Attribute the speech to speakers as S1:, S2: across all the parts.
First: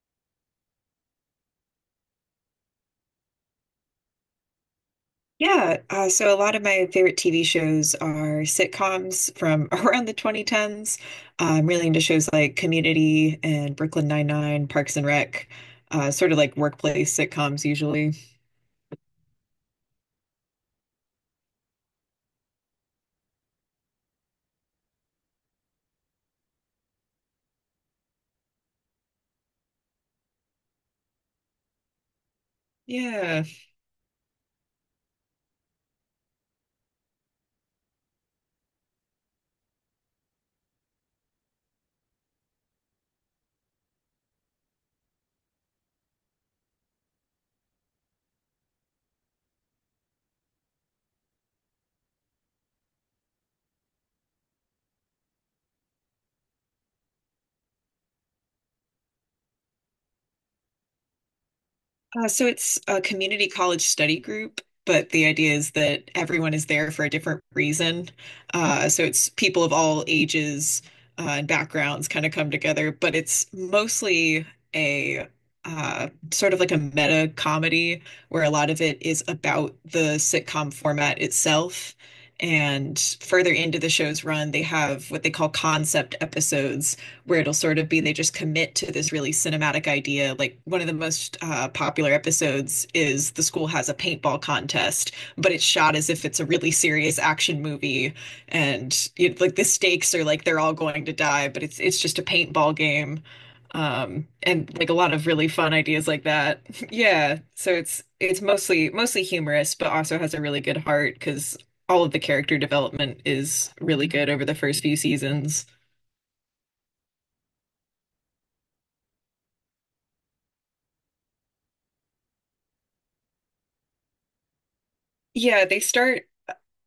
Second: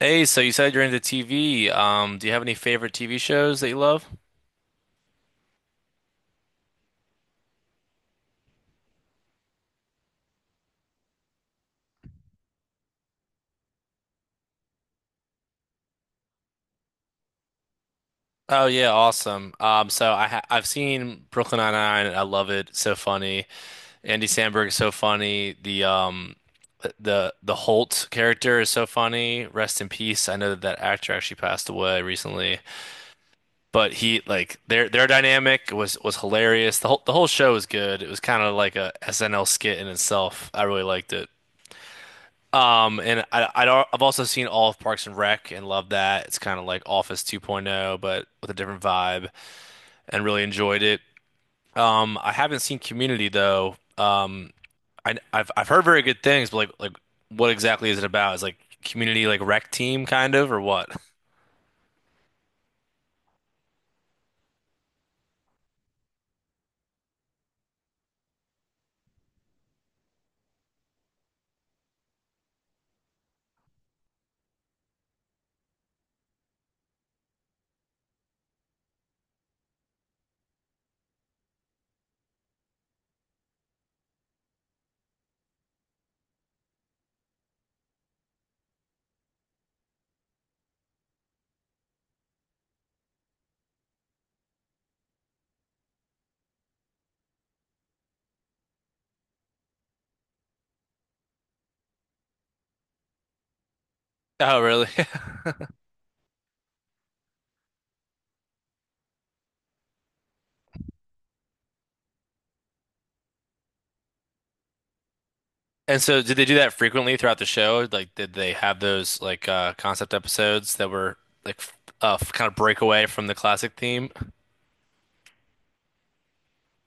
S1: Hey, so you said you're into TV. Do you have any favorite TV shows that you love?
S2: Yeah, so a lot of my favorite TV shows are sitcoms from around the 2010s. I'm really into shows like Community and Brooklyn Nine-Nine, Parks and Rec, sort of like workplace sitcoms usually.
S1: Oh yeah, awesome. So I've seen Brooklyn Nine-Nine and I love it. So funny. Andy Samberg is so funny. The Holt character is so funny. Rest in peace. I know that actor actually passed away recently,
S2: Yeah.
S1: but he like their dynamic was hilarious. The whole show was good. It was kind of like a SNL skit in itself. I really liked it. And I don't, I've also seen all of Parks and Rec and loved that. It's kind of like Office 2.0, but with a different vibe and really enjoyed it. I haven't seen Community though. I've heard very good things, but what exactly is it about? Is like Community like rec team kind of or what?
S2: So it's a community college study group, but the idea is that everyone is there for a different reason. So it's people of all ages and backgrounds kind of come together, but it's mostly a sort of like a meta comedy where a lot of it is about the sitcom format itself. And further into the show's run, they have what they call concept episodes where it'll sort of be they just commit to this really cinematic idea. Like one of the most popular episodes is the school has a paintball contest, but it's shot as if it's a really serious action movie, and you like the stakes are like they're all going to die, but it's just a paintball game.
S1: Oh,
S2: And
S1: really?
S2: like a lot of really fun ideas like that. Yeah, so it's mostly humorous, but also has a really good heart because all of the character development is really good over the first few seasons.
S1: And so did they do that frequently throughout the show? Like, did they have those like concept episodes that were like kind of break away from the classic theme?
S2: Yeah,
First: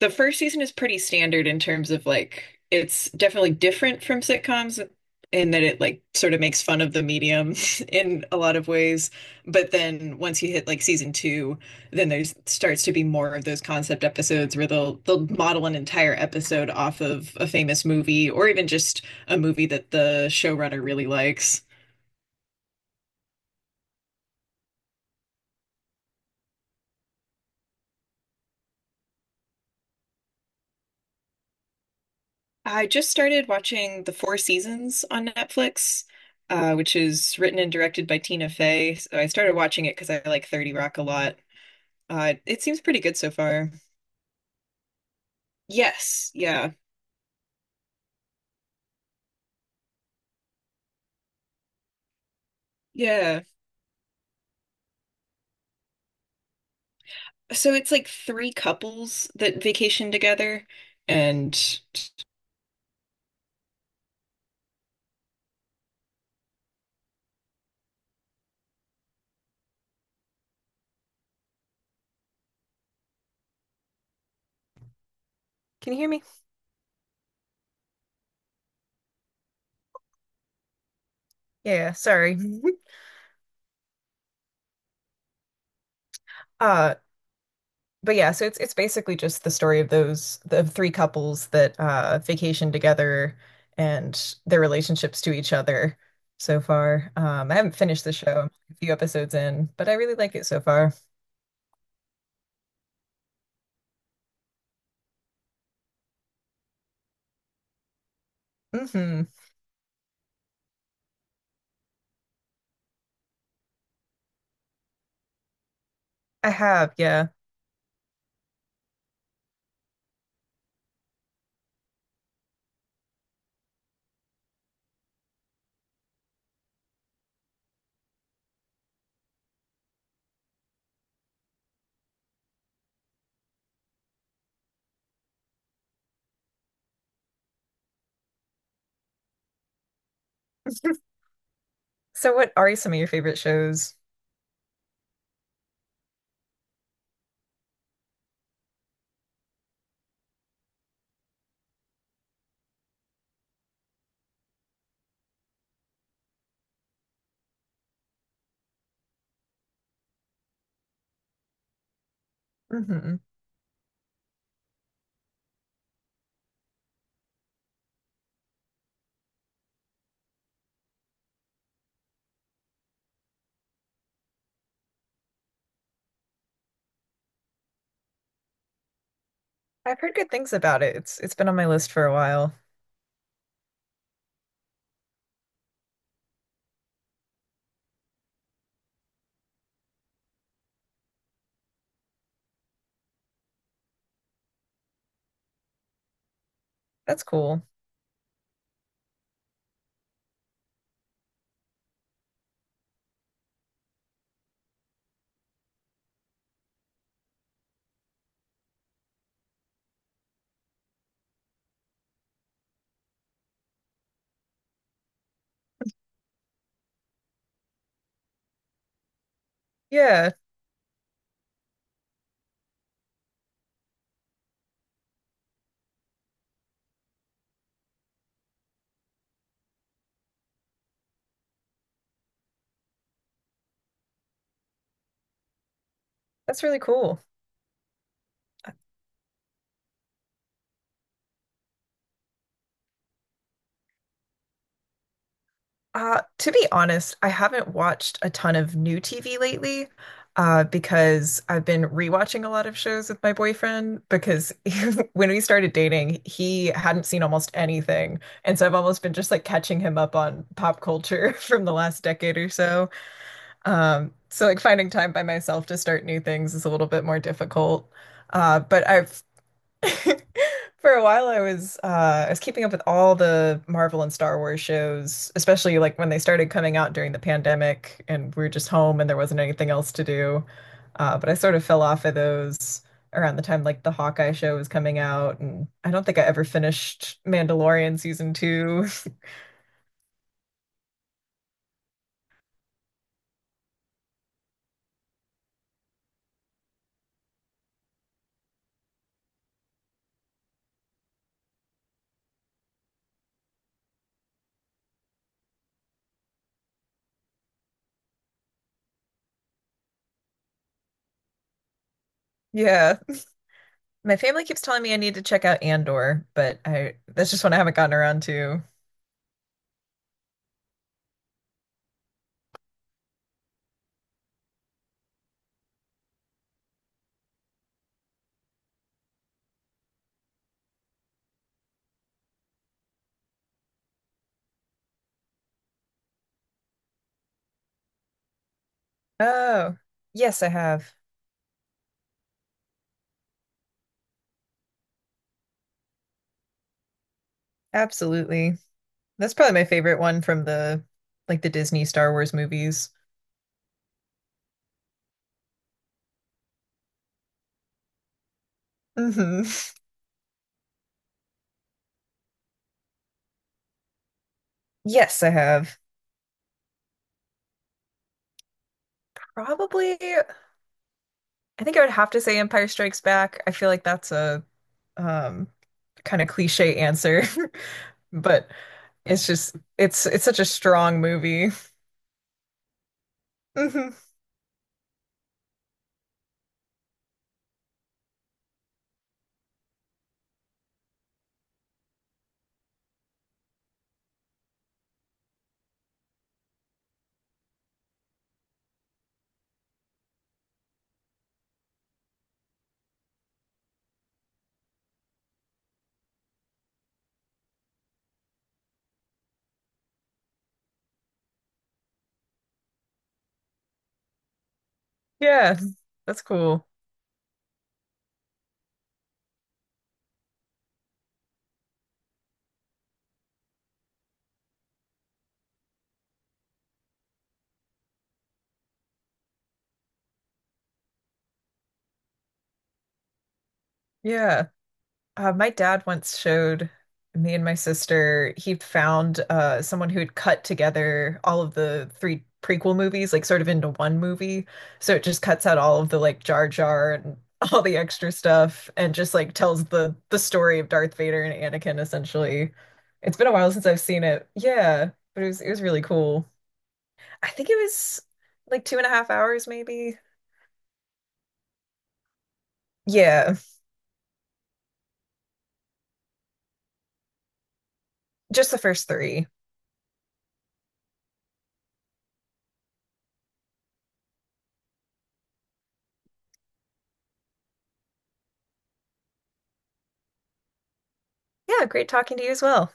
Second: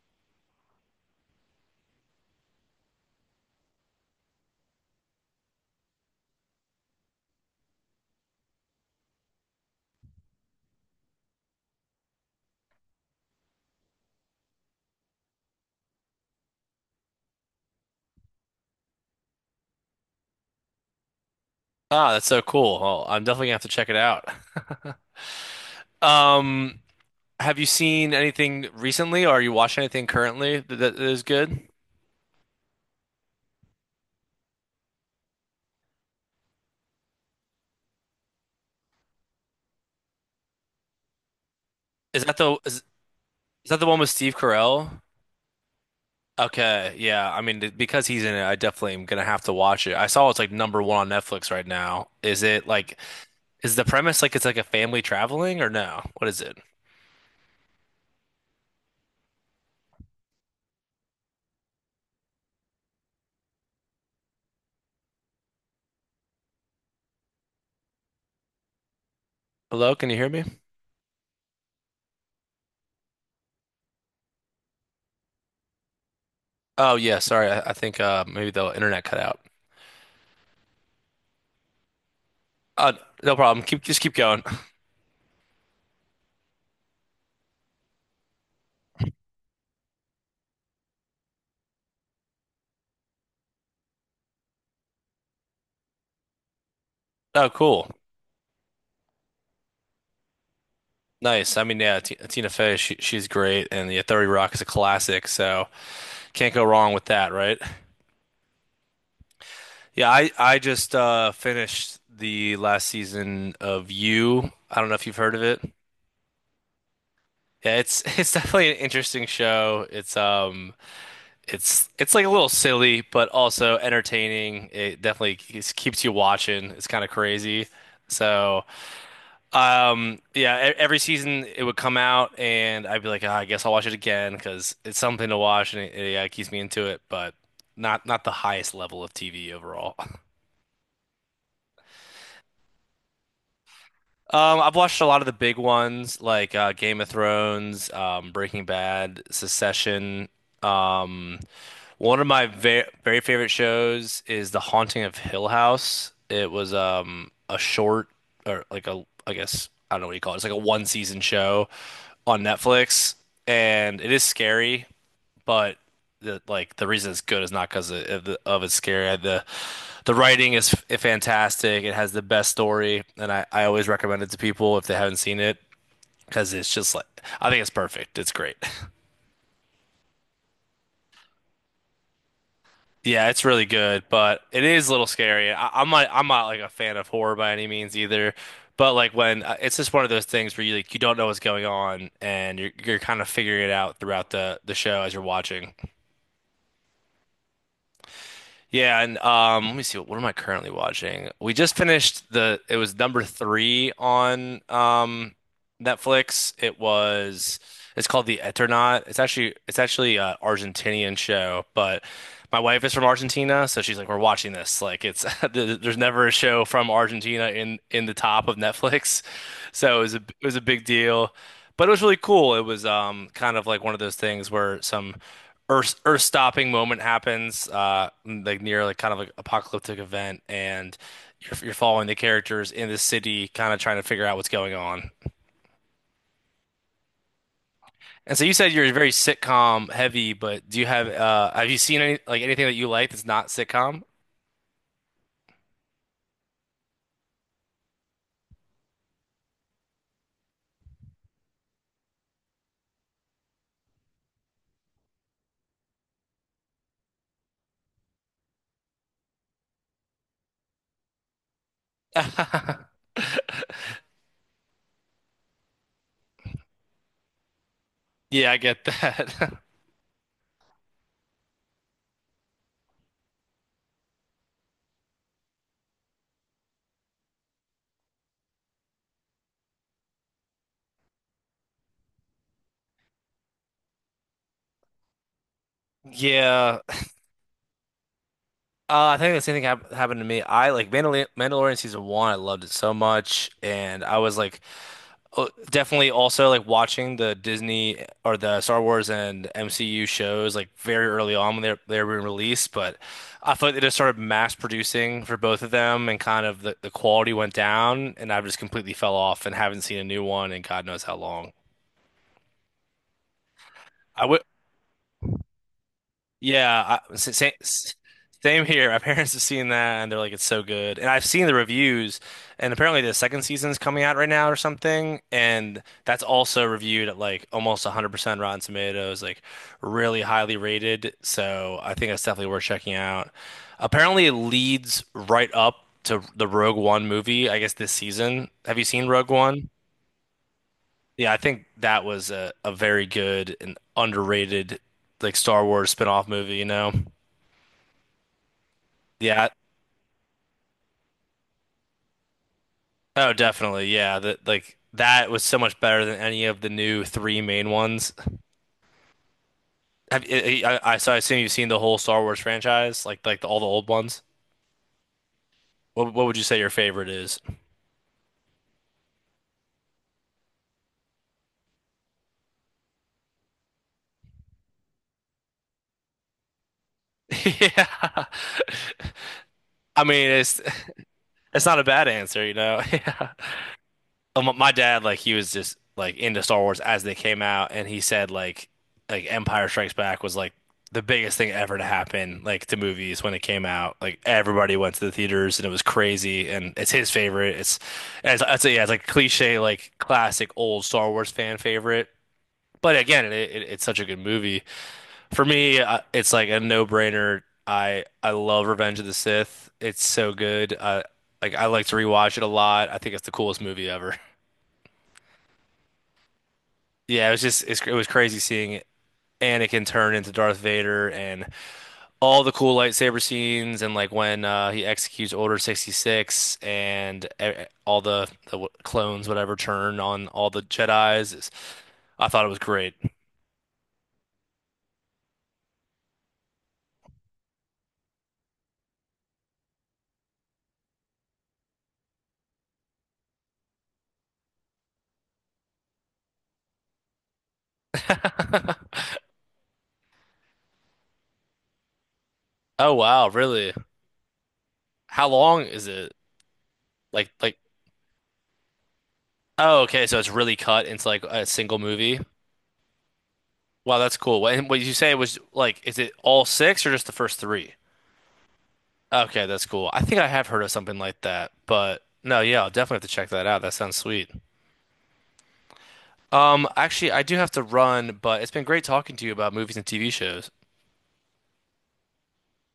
S2: The first season is pretty standard in terms of like it's definitely different from sitcoms in that it like sort of makes fun of the medium in a lot of ways. But then once you hit like season two, then there's starts to be more of those concept episodes where they'll model an entire episode off of a famous movie or even just a movie that the showrunner really likes.
S1: Ah, that's so cool. Oh, I'm definitely gonna have to check it out. Um, have you seen anything recently, or are you watching anything currently that is good?
S2: I just started watching The Four Seasons on Netflix, which is written and directed by Tina Fey. So I started watching it because I like 30 Rock a lot.
S1: Is that the
S2: It
S1: is,
S2: seems pretty good so
S1: is
S2: far.
S1: that the one with Steve Carell?
S2: Yes, yeah,
S1: Okay, yeah. I mean, because he's in it, I definitely am gonna have to watch it. I saw it's like number one on Netflix right now.
S2: yeah.
S1: Is the premise like it's like a family traveling or no? What is it?
S2: So it's like three couples that vacation together, and
S1: Hello, can you hear me?
S2: Can you hear me?
S1: Oh yeah, sorry. I think maybe the internet cut out.
S2: Yeah, sorry.
S1: Uh, no problem. Keep just keep going.
S2: Uh, but yeah, so it's basically just the story of those the three couples that vacation together and their relationships to each other so far.
S1: Oh,
S2: I haven't
S1: cool.
S2: finished the show. I'm a few episodes in, but I really like it so far.
S1: Nice. I mean, yeah, T Tina Fey, she's great, and yeah, 30 Rock is a classic, so can't go wrong with that, right?
S2: Hmm.
S1: Yeah, I just finished the last season of You. I don't know if you've heard of it.
S2: I have, yeah.
S1: Yeah, it's it's definitely an interesting show. It's it's like a little silly, but also entertaining. It definitely keeps you watching. It's kind of crazy. So. Yeah, every season it would come out, and I'd be like, "Ah, I guess I'll watch it again because it's something to watch, and yeah, it keeps me into it." But not the highest level of TV overall.
S2: So what are some of your favorite shows?
S1: I've watched a lot of the big ones like Game of Thrones, Breaking Bad, Succession. Um, One of my very favorite shows is The Haunting of Hill House. It was a short, or like, a I guess I don't know what you call it. It's like a one season show on Netflix,
S2: Hmm.
S1: and it is scary, but the reason it's good is not because of it's scary. The writing is f fantastic. It has the best story, and I always recommend it to people if they haven't seen it, because it's just like I think it's perfect. It's great.
S2: I've heard good things about it. It's been on my list for a while.
S1: Yeah, it's really good, but it is a little scary. I'm not like a fan of horror by any means either, but like when it's just one of those things where you don't know what's going on, and you're kind of figuring it out throughout the show as you're watching.
S2: That's cool.
S1: Yeah, and let me see, what am I currently watching? We just finished the it was number three on Netflix. It's called The Eternaut. It's actually a Argentinian show, but my wife is from Argentina, so she's like, we're watching this. Like it's there's never a show from Argentina in the top of Netflix. So it
S2: Yeah,
S1: was a big deal. But it was really cool. It was kind of like one of those things where some earth stopping moment happens, like near like kind of like apocalyptic event, and you're following the characters in the city kind of trying to figure out what's going on.
S2: that's really cool.
S1: And so you said you're very sitcom heavy, but do you have you seen any anything that you like that's not sitcom?
S2: To be honest, I haven't watched a ton of new TV lately, because I've been rewatching a lot of shows with my boyfriend because when we started dating, he hadn't seen almost anything. And so I've almost been just like catching him up on pop culture from the last decade or so. So like finding time by myself to start new things is a little bit more difficult.
S1: Yeah, I get
S2: But I've
S1: that.
S2: For a while, I was keeping up with all the Marvel and Star Wars shows, especially like when they started coming out during the pandemic, and we were just home and there wasn't anything else to do. But I sort of fell off of those around the time like the Hawkeye show was coming out, and I don't think I ever
S1: Yeah,
S2: finished Mandalorian season two.
S1: I think the same thing happened to me. I like Mandalorian season one. I loved it so much, and I was like definitely also like watching the Disney or the Star Wars and MCU shows like very early on when they were released, but I feel like they just started mass producing for both of them, and kind of the quality went down, and I've just completely fell off and haven't seen a new one in God knows how long.
S2: Yeah, my
S1: I
S2: family keeps telling me I need to check out Andor, but I
S1: Yeah,
S2: that's just
S1: same,
S2: one I haven't gotten around to.
S1: same here. My parents have seen that, and they're like, it's so good. And I've seen the reviews, and apparently the second season's coming out right now or something. And that's also reviewed at like almost 100% Rotten Tomatoes, like really highly rated. So I think that's definitely worth checking out. Apparently, it leads right up to the Rogue One movie, I guess this season. Have you seen Rogue One?
S2: Oh, yes, I have.
S1: Yeah, I think that was a very good and underrated like Star Wars spin-off movie, you know?
S2: Absolutely. That's
S1: Yeah.
S2: probably my favorite one from the like the Disney Star Wars movies.
S1: Oh, definitely. Yeah. That that was so much better than any of the new three main ones.
S2: Hmm.
S1: Have, I- so I assume you've seen the whole Star Wars franchise, like all the old ones.
S2: Yes, I have.
S1: What would you say your favorite is?
S2: Probably, I think I would have to say Empire Strikes Back. I feel like that's a um kind of cliche answer,
S1: Yeah.
S2: but it's just
S1: I
S2: it's
S1: mean,
S2: such a strong movie.
S1: it's not a bad answer, you know. Yeah. My dad, like, he was just like into Star Wars as they came out, and he said like Empire Strikes Back was like the biggest thing ever to happen like to movies when it came out. Like everybody went to the theaters, and it was crazy. And it's his favorite. It's As I'd say, yeah, it's like cliche, like classic old Star Wars fan favorite. But again, it's such a good movie. For me, it's like a no-brainer. I love Revenge of the Sith. It's so good. Like I like to rewatch it a lot. I think it's the coolest movie ever.
S2: Yeah, that's cool.
S1: Yeah, it was just it was crazy seeing Anakin turn into Darth Vader and all the cool lightsaber scenes, and like when he executes Order 66, and all the clones whatever turn on all the Jedis. I thought it was great.
S2: Yeah. My dad once showed me and my sister, he found someone who had cut together all of the three prequel movies, like sort of into one movie. So it just cuts out all of the like Jar Jar and all the extra stuff and just like tells the story of Darth Vader and Anakin essentially.
S1: Oh
S2: It's been
S1: wow,
S2: a while since
S1: really?
S2: I've seen it. Yeah, but it
S1: How
S2: was it
S1: long
S2: was really
S1: is it?
S2: cool. I
S1: Like
S2: think it
S1: like
S2: was like two and a half hours
S1: oh
S2: maybe.
S1: okay, so it's really cut into like a single movie.
S2: Yeah,
S1: Wow, that's cool. What, and what you say was like, is it all six or just the first three?
S2: just the first three.
S1: Okay, that's cool. I think I have heard of something like that, but no, yeah, I'll definitely have to check that out. That sounds sweet. Actually, I do have to run, but it's been great talking to you about movies and TV shows.
S2: Yeah, great talking to you as well.